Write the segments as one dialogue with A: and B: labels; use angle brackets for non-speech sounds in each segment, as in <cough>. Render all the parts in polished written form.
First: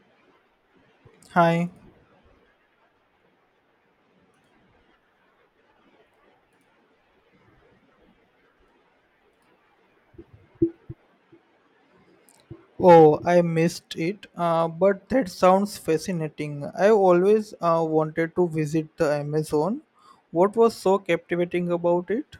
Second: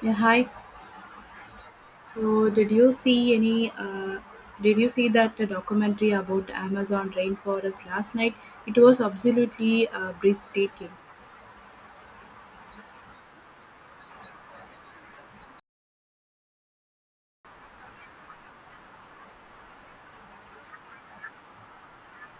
A: Yeah, hi.
B: Hi.
A: So, did you see any? Did you see that documentary about Amazon rainforest last night? It was absolutely breathtaking.
B: Oh, I missed it. But that sounds fascinating. I always wanted to visit the Amazon. What was so captivating about it?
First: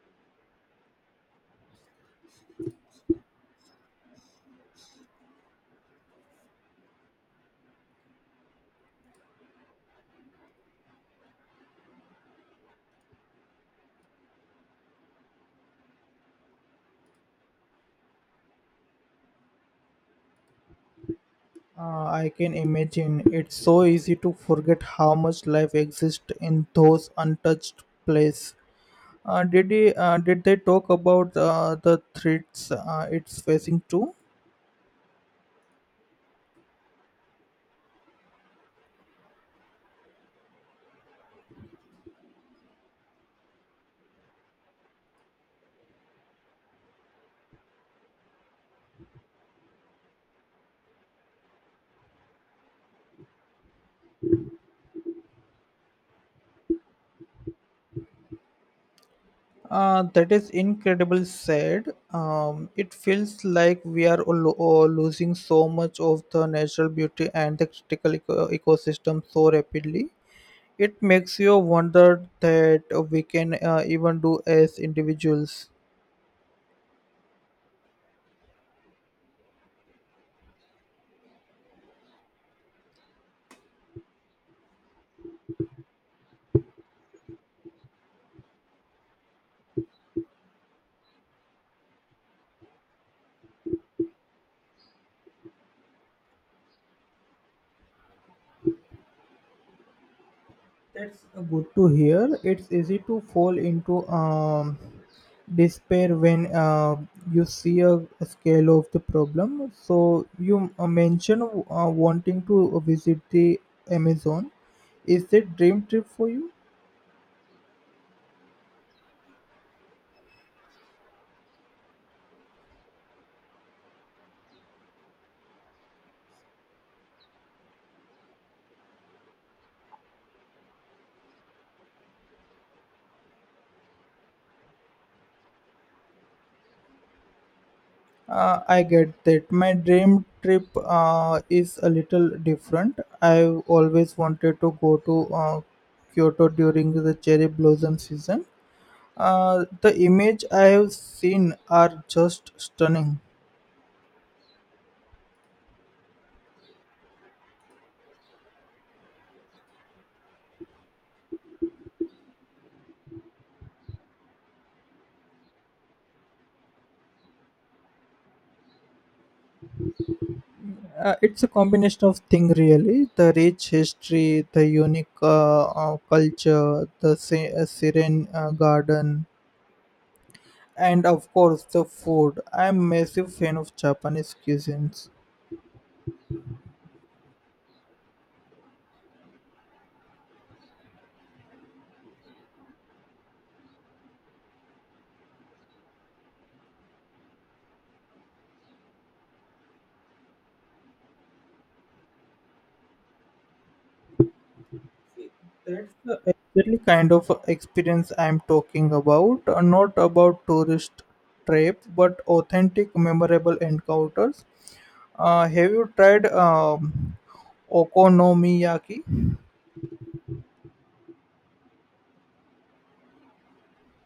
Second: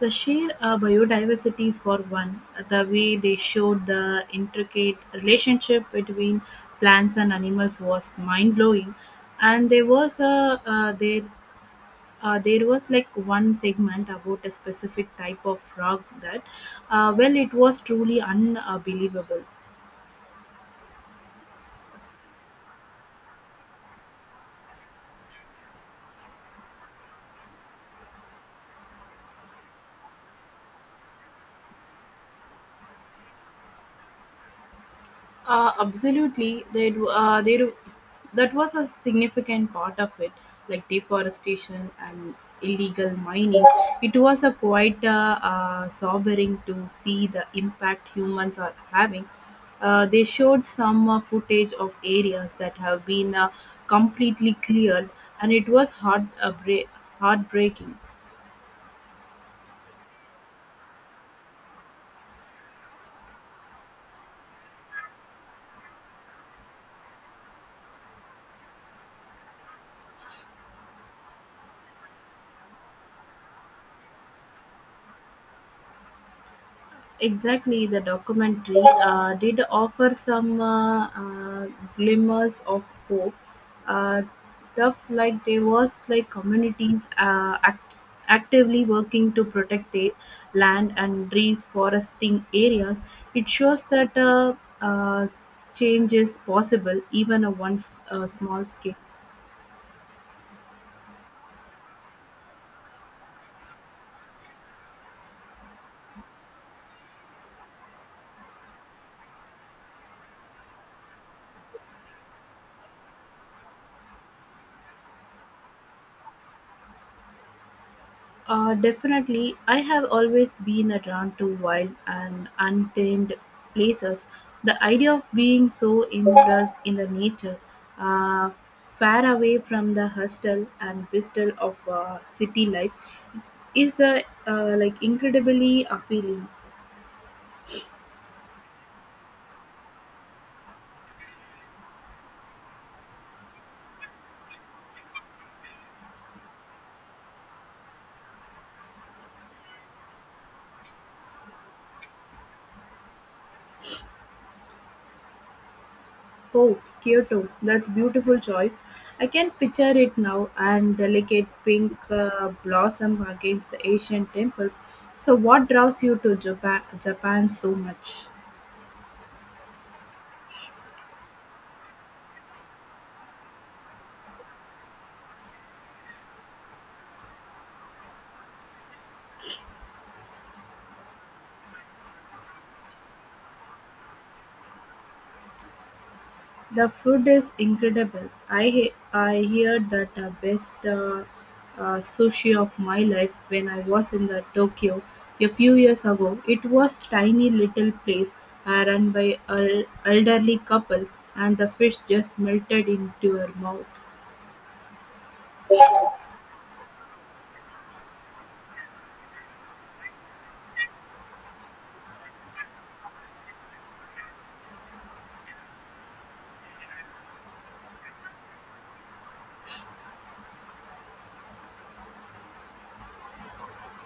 A: The sheer biodiversity, for one, the way they showed the intricate relationship between plants and animals was mind blowing. And there was a there. There was like one segment about a specific type of frog that, well, it was truly unbelievable.
B: I can imagine it's so easy to forget how much life exists in those untouched places. Did they talk about the threats it's facing too?
A: Absolutely. That do- they that was a significant part of it, like deforestation and illegal mining. It was a quite sobering to see the impact humans are having. They showed some footage of areas that have been completely cleared, and it was heartbreaking.
B: That is incredible sad. It feels like we are losing so much of the natural beauty and the critical ecosystem so rapidly. It makes you wonder that we can even do as individuals.
A: Exactly, the documentary did offer some glimmers of hope. Uh, Stuff like there was like communities actively working to protect their land and reforesting areas. It shows that uh, change is possible, even on small scale.
B: That's good to hear. It's easy to fall into despair when you see a scale of the problem. So you mentioned wanting to visit the Amazon. Is that dream trip for you?
A: Definitely. I have always been drawn to wild and untamed places. The idea of being so immersed in the nature, uh, far away from the hustle and bustle of city life, is like incredibly appealing.
B: I get that. My dream trip is a little different. I've always wanted to go to Kyoto during the cherry blossom season. The image I have seen are just stunning.
A: Oh, Kyoto, that's beautiful choice. I can picture it now and delicate pink blossom against the Asian temples. So, what draws you to Japan so much?
B: It's a combination of things, really. The rich history, the unique culture, the serene garden, and of course the food. I'm a massive fan of Japanese cuisines.
A: The food is incredible. I he- I heard that the best sushi of my life when I was in the Tokyo a few years ago. It was tiny little place run by an elderly couple, and the fish just melted into her mouth.
B: That's the exactly kind of experience I'm talking about. Not about tourist trip, but authentic, memorable encounters. Have you tried okonomiyaki?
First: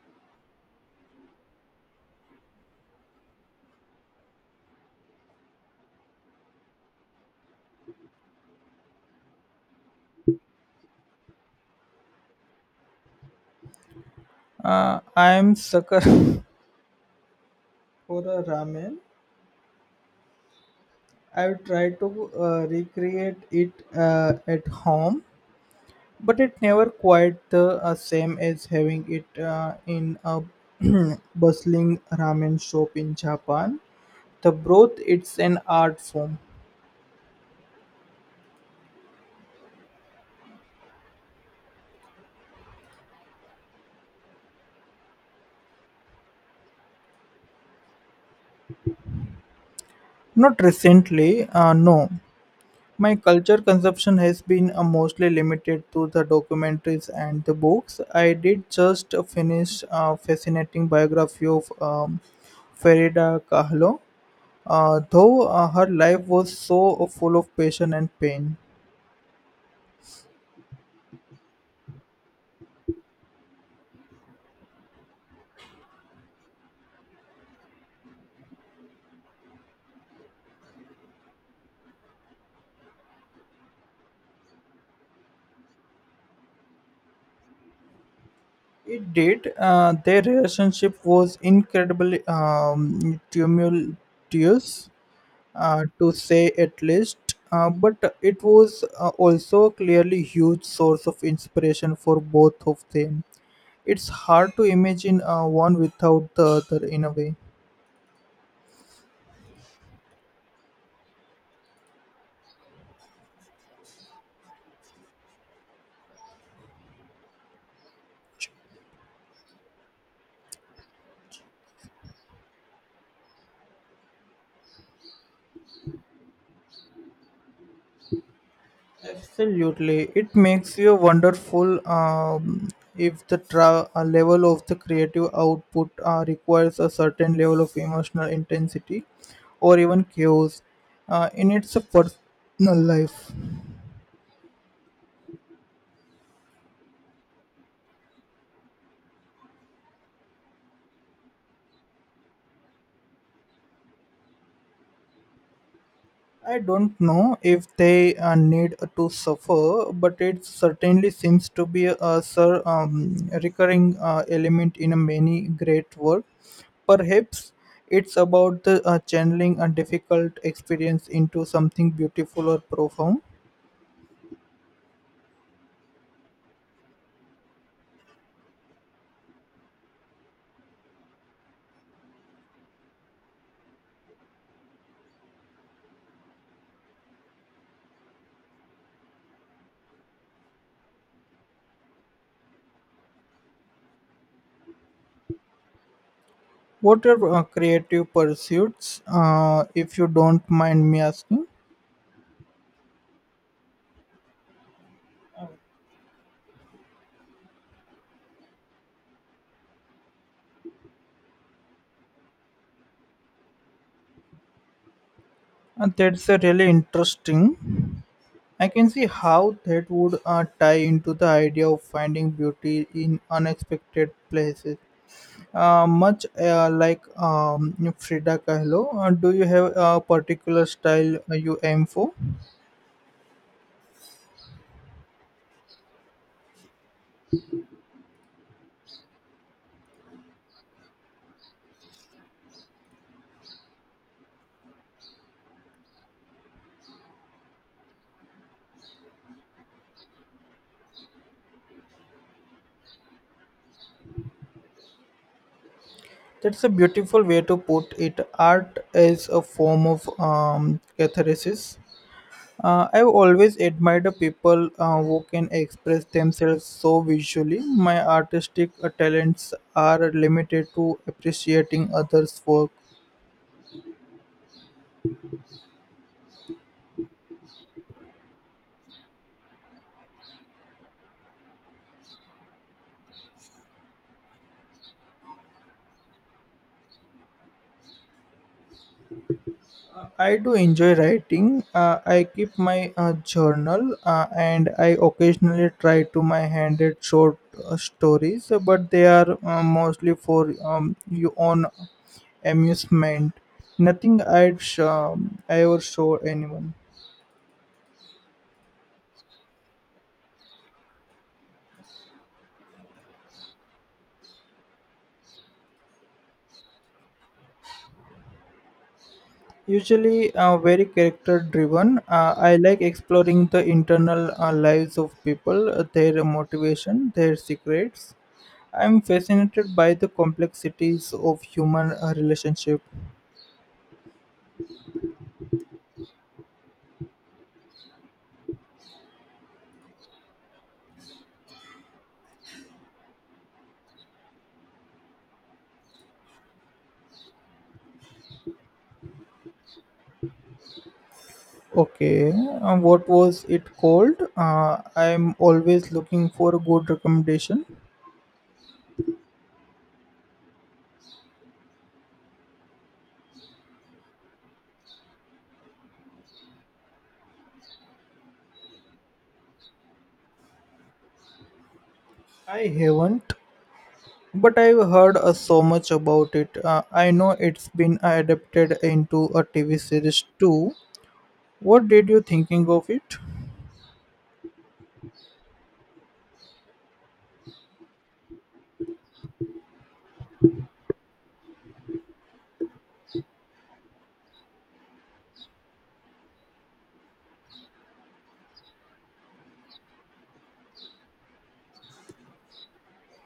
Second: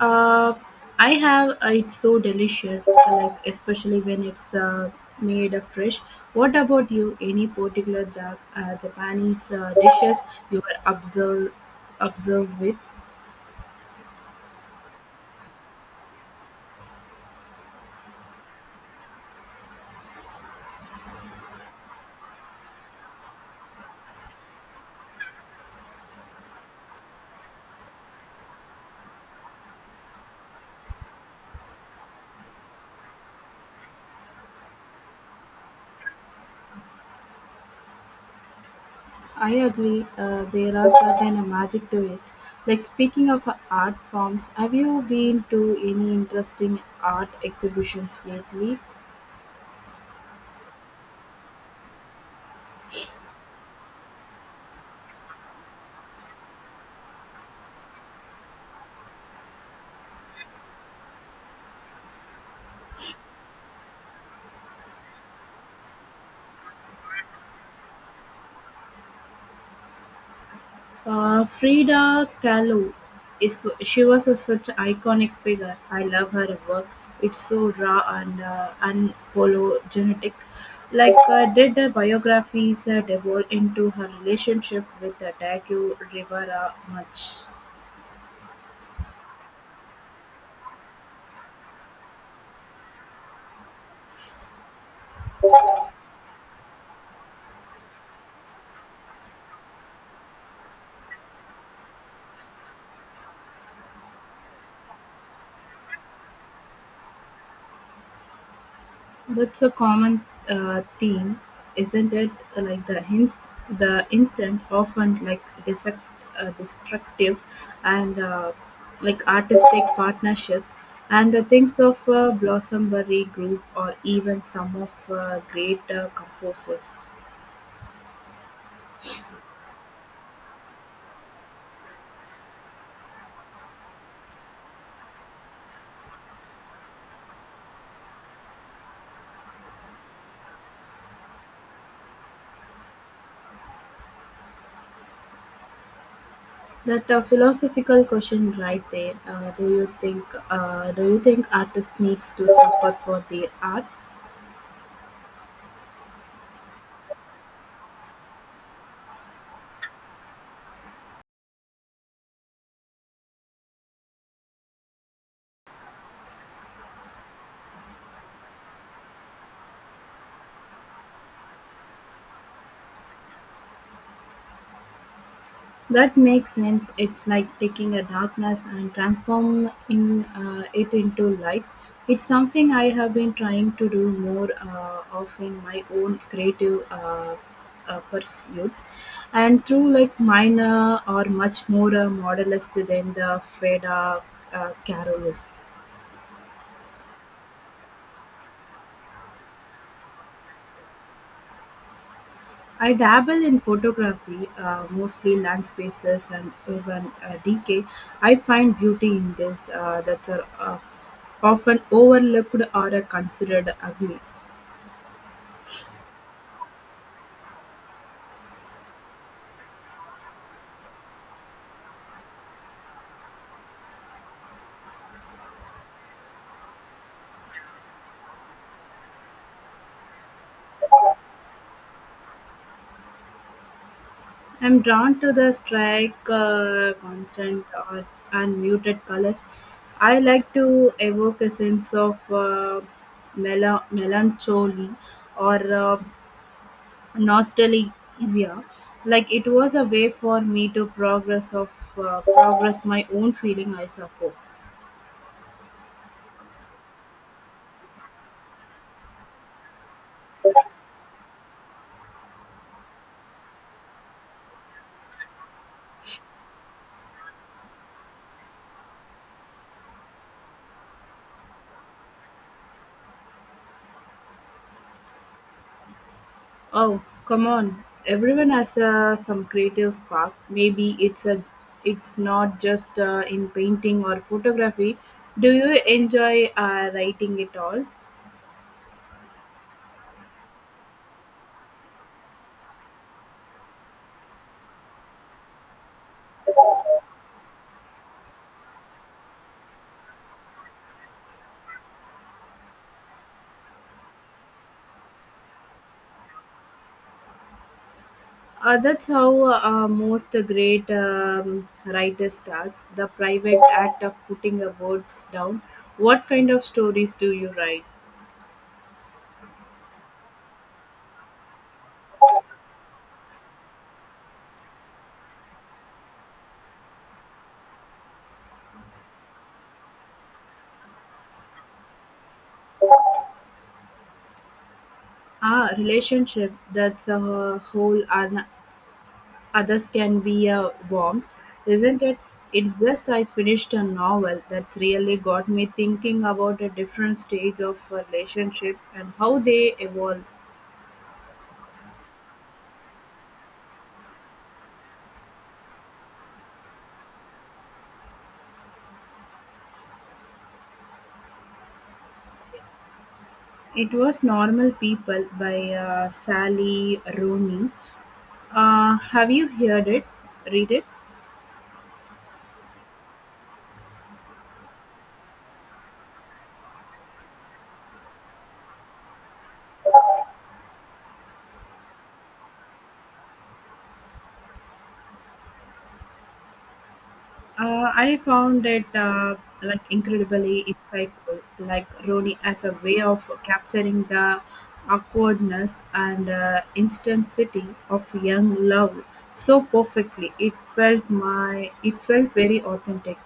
A: Uh, I have. It's so delicious, like especially when it's made fresh. What about you? Any particular Japanese dishes you were observed with?
B: I am sucker <laughs> for a ramen. I've tried to recreate it at home, but it never quite the same as having it in a <clears throat> bustling ramen shop in Japan. The broth, it's an art form.
A: I agree. There are certain magic to it. Like speaking of art forms, have you been to any interesting art exhibitions lately?
B: Not recently, no. My culture consumption has been mostly limited to the documentaries and the books. I did just finish a fascinating biography of Farida Kahlo, though her life was so full of passion and pain.
A: Frida Kahlo is she was a, such iconic figure. I love her work. It's so raw and unapologetic. Like did the biographies delve into her relationship with Diego Rivera much?
B: It did. Their relationship was incredibly tumultuous, to say at least. But it was also a clearly huge source of inspiration for both of them. It's hard to imagine one without the other in a way.
A: That's a common theme, isn't it? Like the hints, the instant, often like dissect, destructive, and like artistic partnerships. And the things of Blossombury Group or even some of great composers.
B: Absolutely, it makes you wonderful if the level of the creative output requires a certain level of emotional intensity or even chaos in its personal life.
A: That philosophical question right there. Do you think? Do you think artists needs to suffer for their art?
B: I don't know if they need to suffer, but it certainly seems to be a recurring element in many great work. Perhaps it's about the channeling a difficult experience into something beautiful or profound.
A: That makes sense. It's like taking a darkness and transform in it into light. It's something I have been trying to do more of in my own creative pursuits, and through like minor or much more modernist than the Freda Carolus.
B: What are creative pursuits, if you don't mind me asking?
A: I dabble in photography, mostly landscapes and urban decay. I find beauty in this that's are, often overlooked or are considered ugly.
B: And that's a really interesting. I can see how that would tie into the idea of finding beauty in unexpected places. Much like Frida Kahlo, do you have a particular style you aim for?
A: I'm drawn to the strike, constant, or unmuted colors. I like to evoke a sense of melancholy or nostalgia, like it was a way for me to progress my own feeling, I suppose.
B: That's a beautiful way to put it. Art as a form of catharsis. I've always admired the people who can express themselves so visually. My artistic talents are limited to appreciating others' work.
A: Oh, come on, everyone has some creative spark. Maybe it's a it's not just in painting or photography. Do you enjoy writing at all?
B: I do enjoy writing. I keep my journal and I occasionally try to my hand at short stories, but they are mostly for your own amusement. Nothing I ever show anyone.
A: That's how most great writer starts, the private act of putting your words down. What kind of stories do you write?
B: Usually very character driven. I like exploring the internal lives of people, their motivation, their secrets. I'm fascinated by the complexities of human relationship.
A: Ah, relationship, that's a whole ano- others can be a worms, isn't it? It's just I finished a novel that really got me thinking about a different stage of a relationship and how they evolve.
B: Okay, what was it called? I'm always looking for a good recommendation.
A: It was Normal People by Sally Rooney. Have you heard it? Read it?
B: I haven't, but I've heard so much about it. I know it's been adapted into a TV series too. What did you thinking of it?
A: I found it like incredibly insightful, like Roni as a way of capturing the awkwardness and intensity of young love so perfectly. It felt very authentic.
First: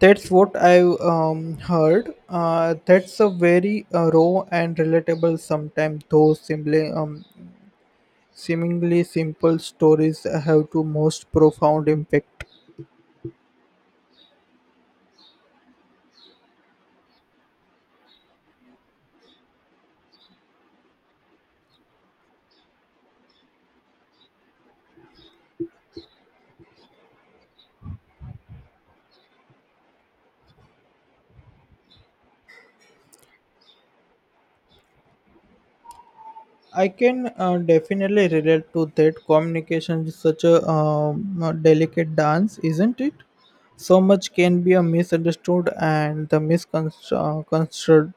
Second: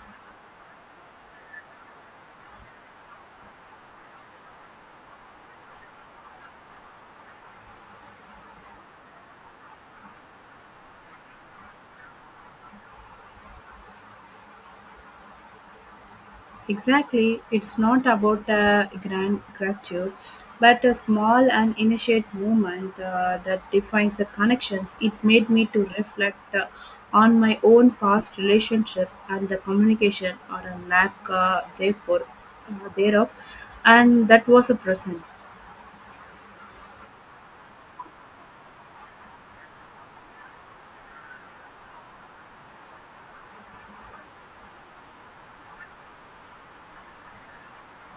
B: That's what I've heard. That's a very raw and relatable, sometimes those simply, seemingly simple stories have to most profound impact.
A: Exactly, it's not about a grand gratitude, but a small and initiate movement that defines the connections. It made me to reflect on my own past relationship and the communication or a lack therefore thereof, and that was a present.
B: I can definitely relate to that. Communication is such a delicate dance, isn't it? So much can be a misunderstood and the misconstrued.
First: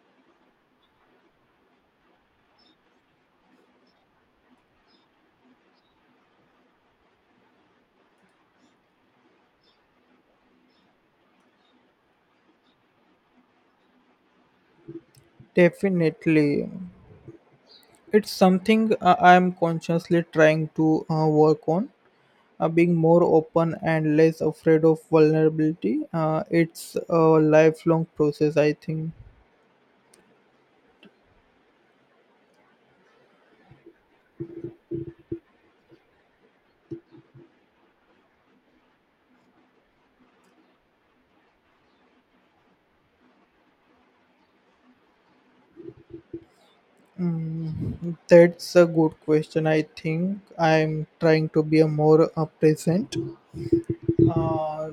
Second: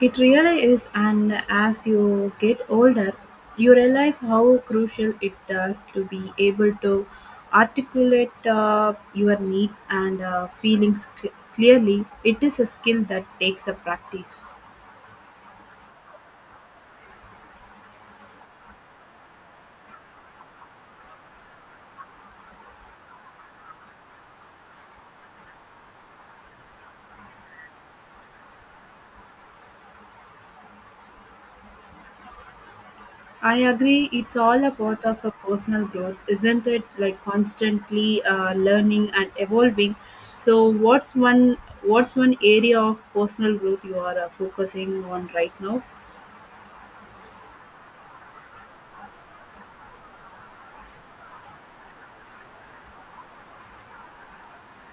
A: It really is, and as you get older, you realize how crucial it does to be able to articulate your needs and feelings clearly. It is a skill that takes a practice.
B: Definitely, it's something I am consciously trying to work on being more open and less afraid of vulnerability it's a lifelong process I think.
A: I agree, it's all a part of a personal growth, isn't it? Like constantly learning and evolving. So, what's one area of personal growth you are focusing on right now?
B: Mm, that's a good question I think I'm trying to be a more present uh,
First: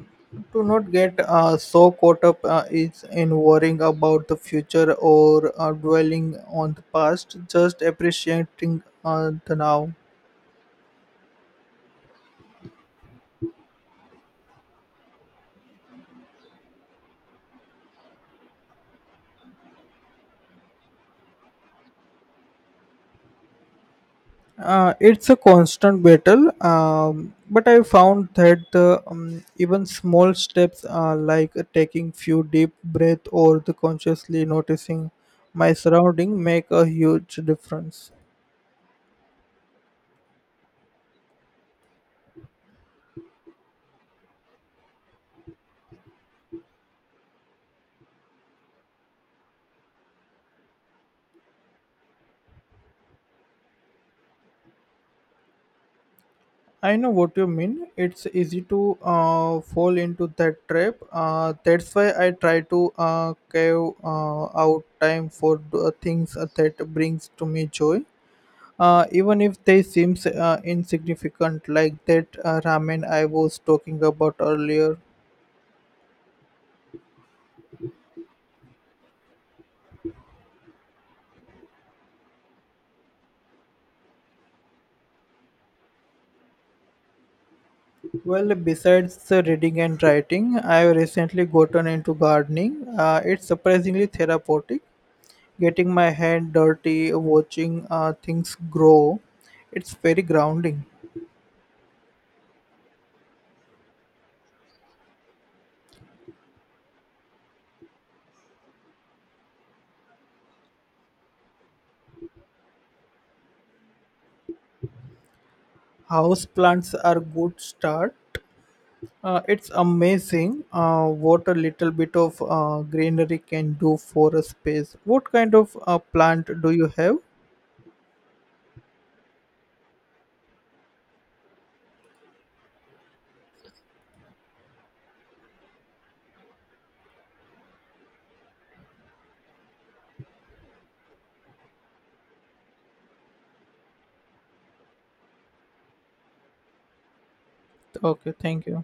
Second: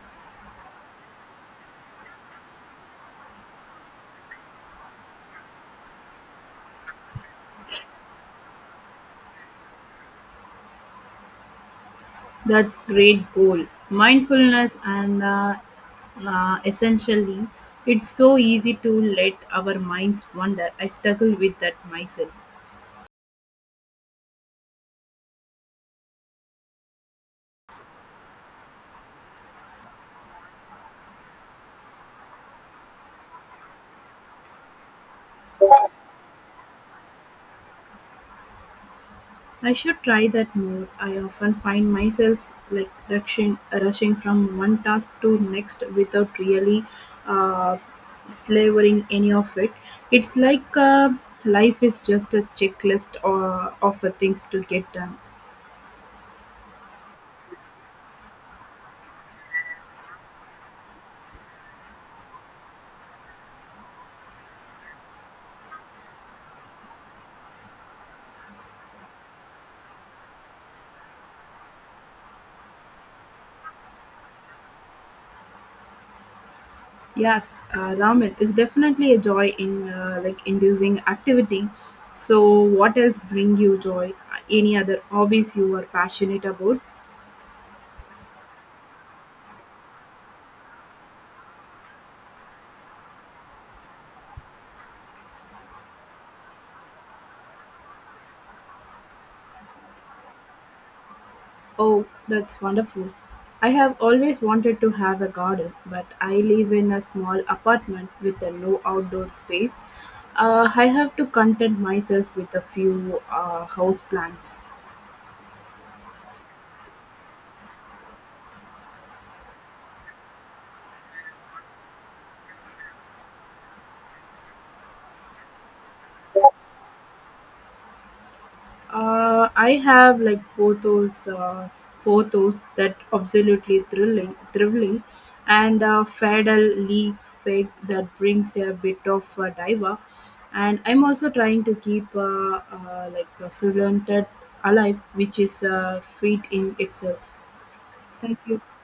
B: to not get so caught up is in worrying about the future or dwelling on the past just appreciating the now.
A: That's great goal. Mindfulness and essentially, it's so easy to let our minds wander. I struggle with that myself.
B: It's a constant battle, but I found that the even small steps, like taking few deep breath or the consciously noticing my surrounding, make a huge difference.
A: I should try that more. I often find myself like rushing from one task to next without really uh, slavering any of it. It's like life is just a checklist or of things to get done.
B: I know what you mean. It's easy to fall into that trap. That's why I try to carve out time for the things that brings to me joy even if they seem insignificant, like that ramen I was talking about earlier.
A: Yes, ramen is definitely a joy in like inducing activity. So, what else bring you joy? Any other hobbies you are passionate about?
B: Well, besides reading and writing, I have recently gotten into gardening. It's surprisingly therapeutic. Getting my hand dirty, watching things grow, it's very grounding.
A: Oh, that's wonderful. I have always wanted to have a garden, but I live in a small apartment with a no outdoor space. I have to content myself with a few house plants.
B: House plants are good start. It's amazing what a little bit of greenery can do for a space. What kind of plant do you have?
A: I have like Porthos, Porthos that absolutely thrilling, and Fadal leaf fake that brings a bit of diva. And I'm also trying to keep like Sulantet alive, which is a feat in itself.
B: Okay,
A: Thank you.
B: thank you.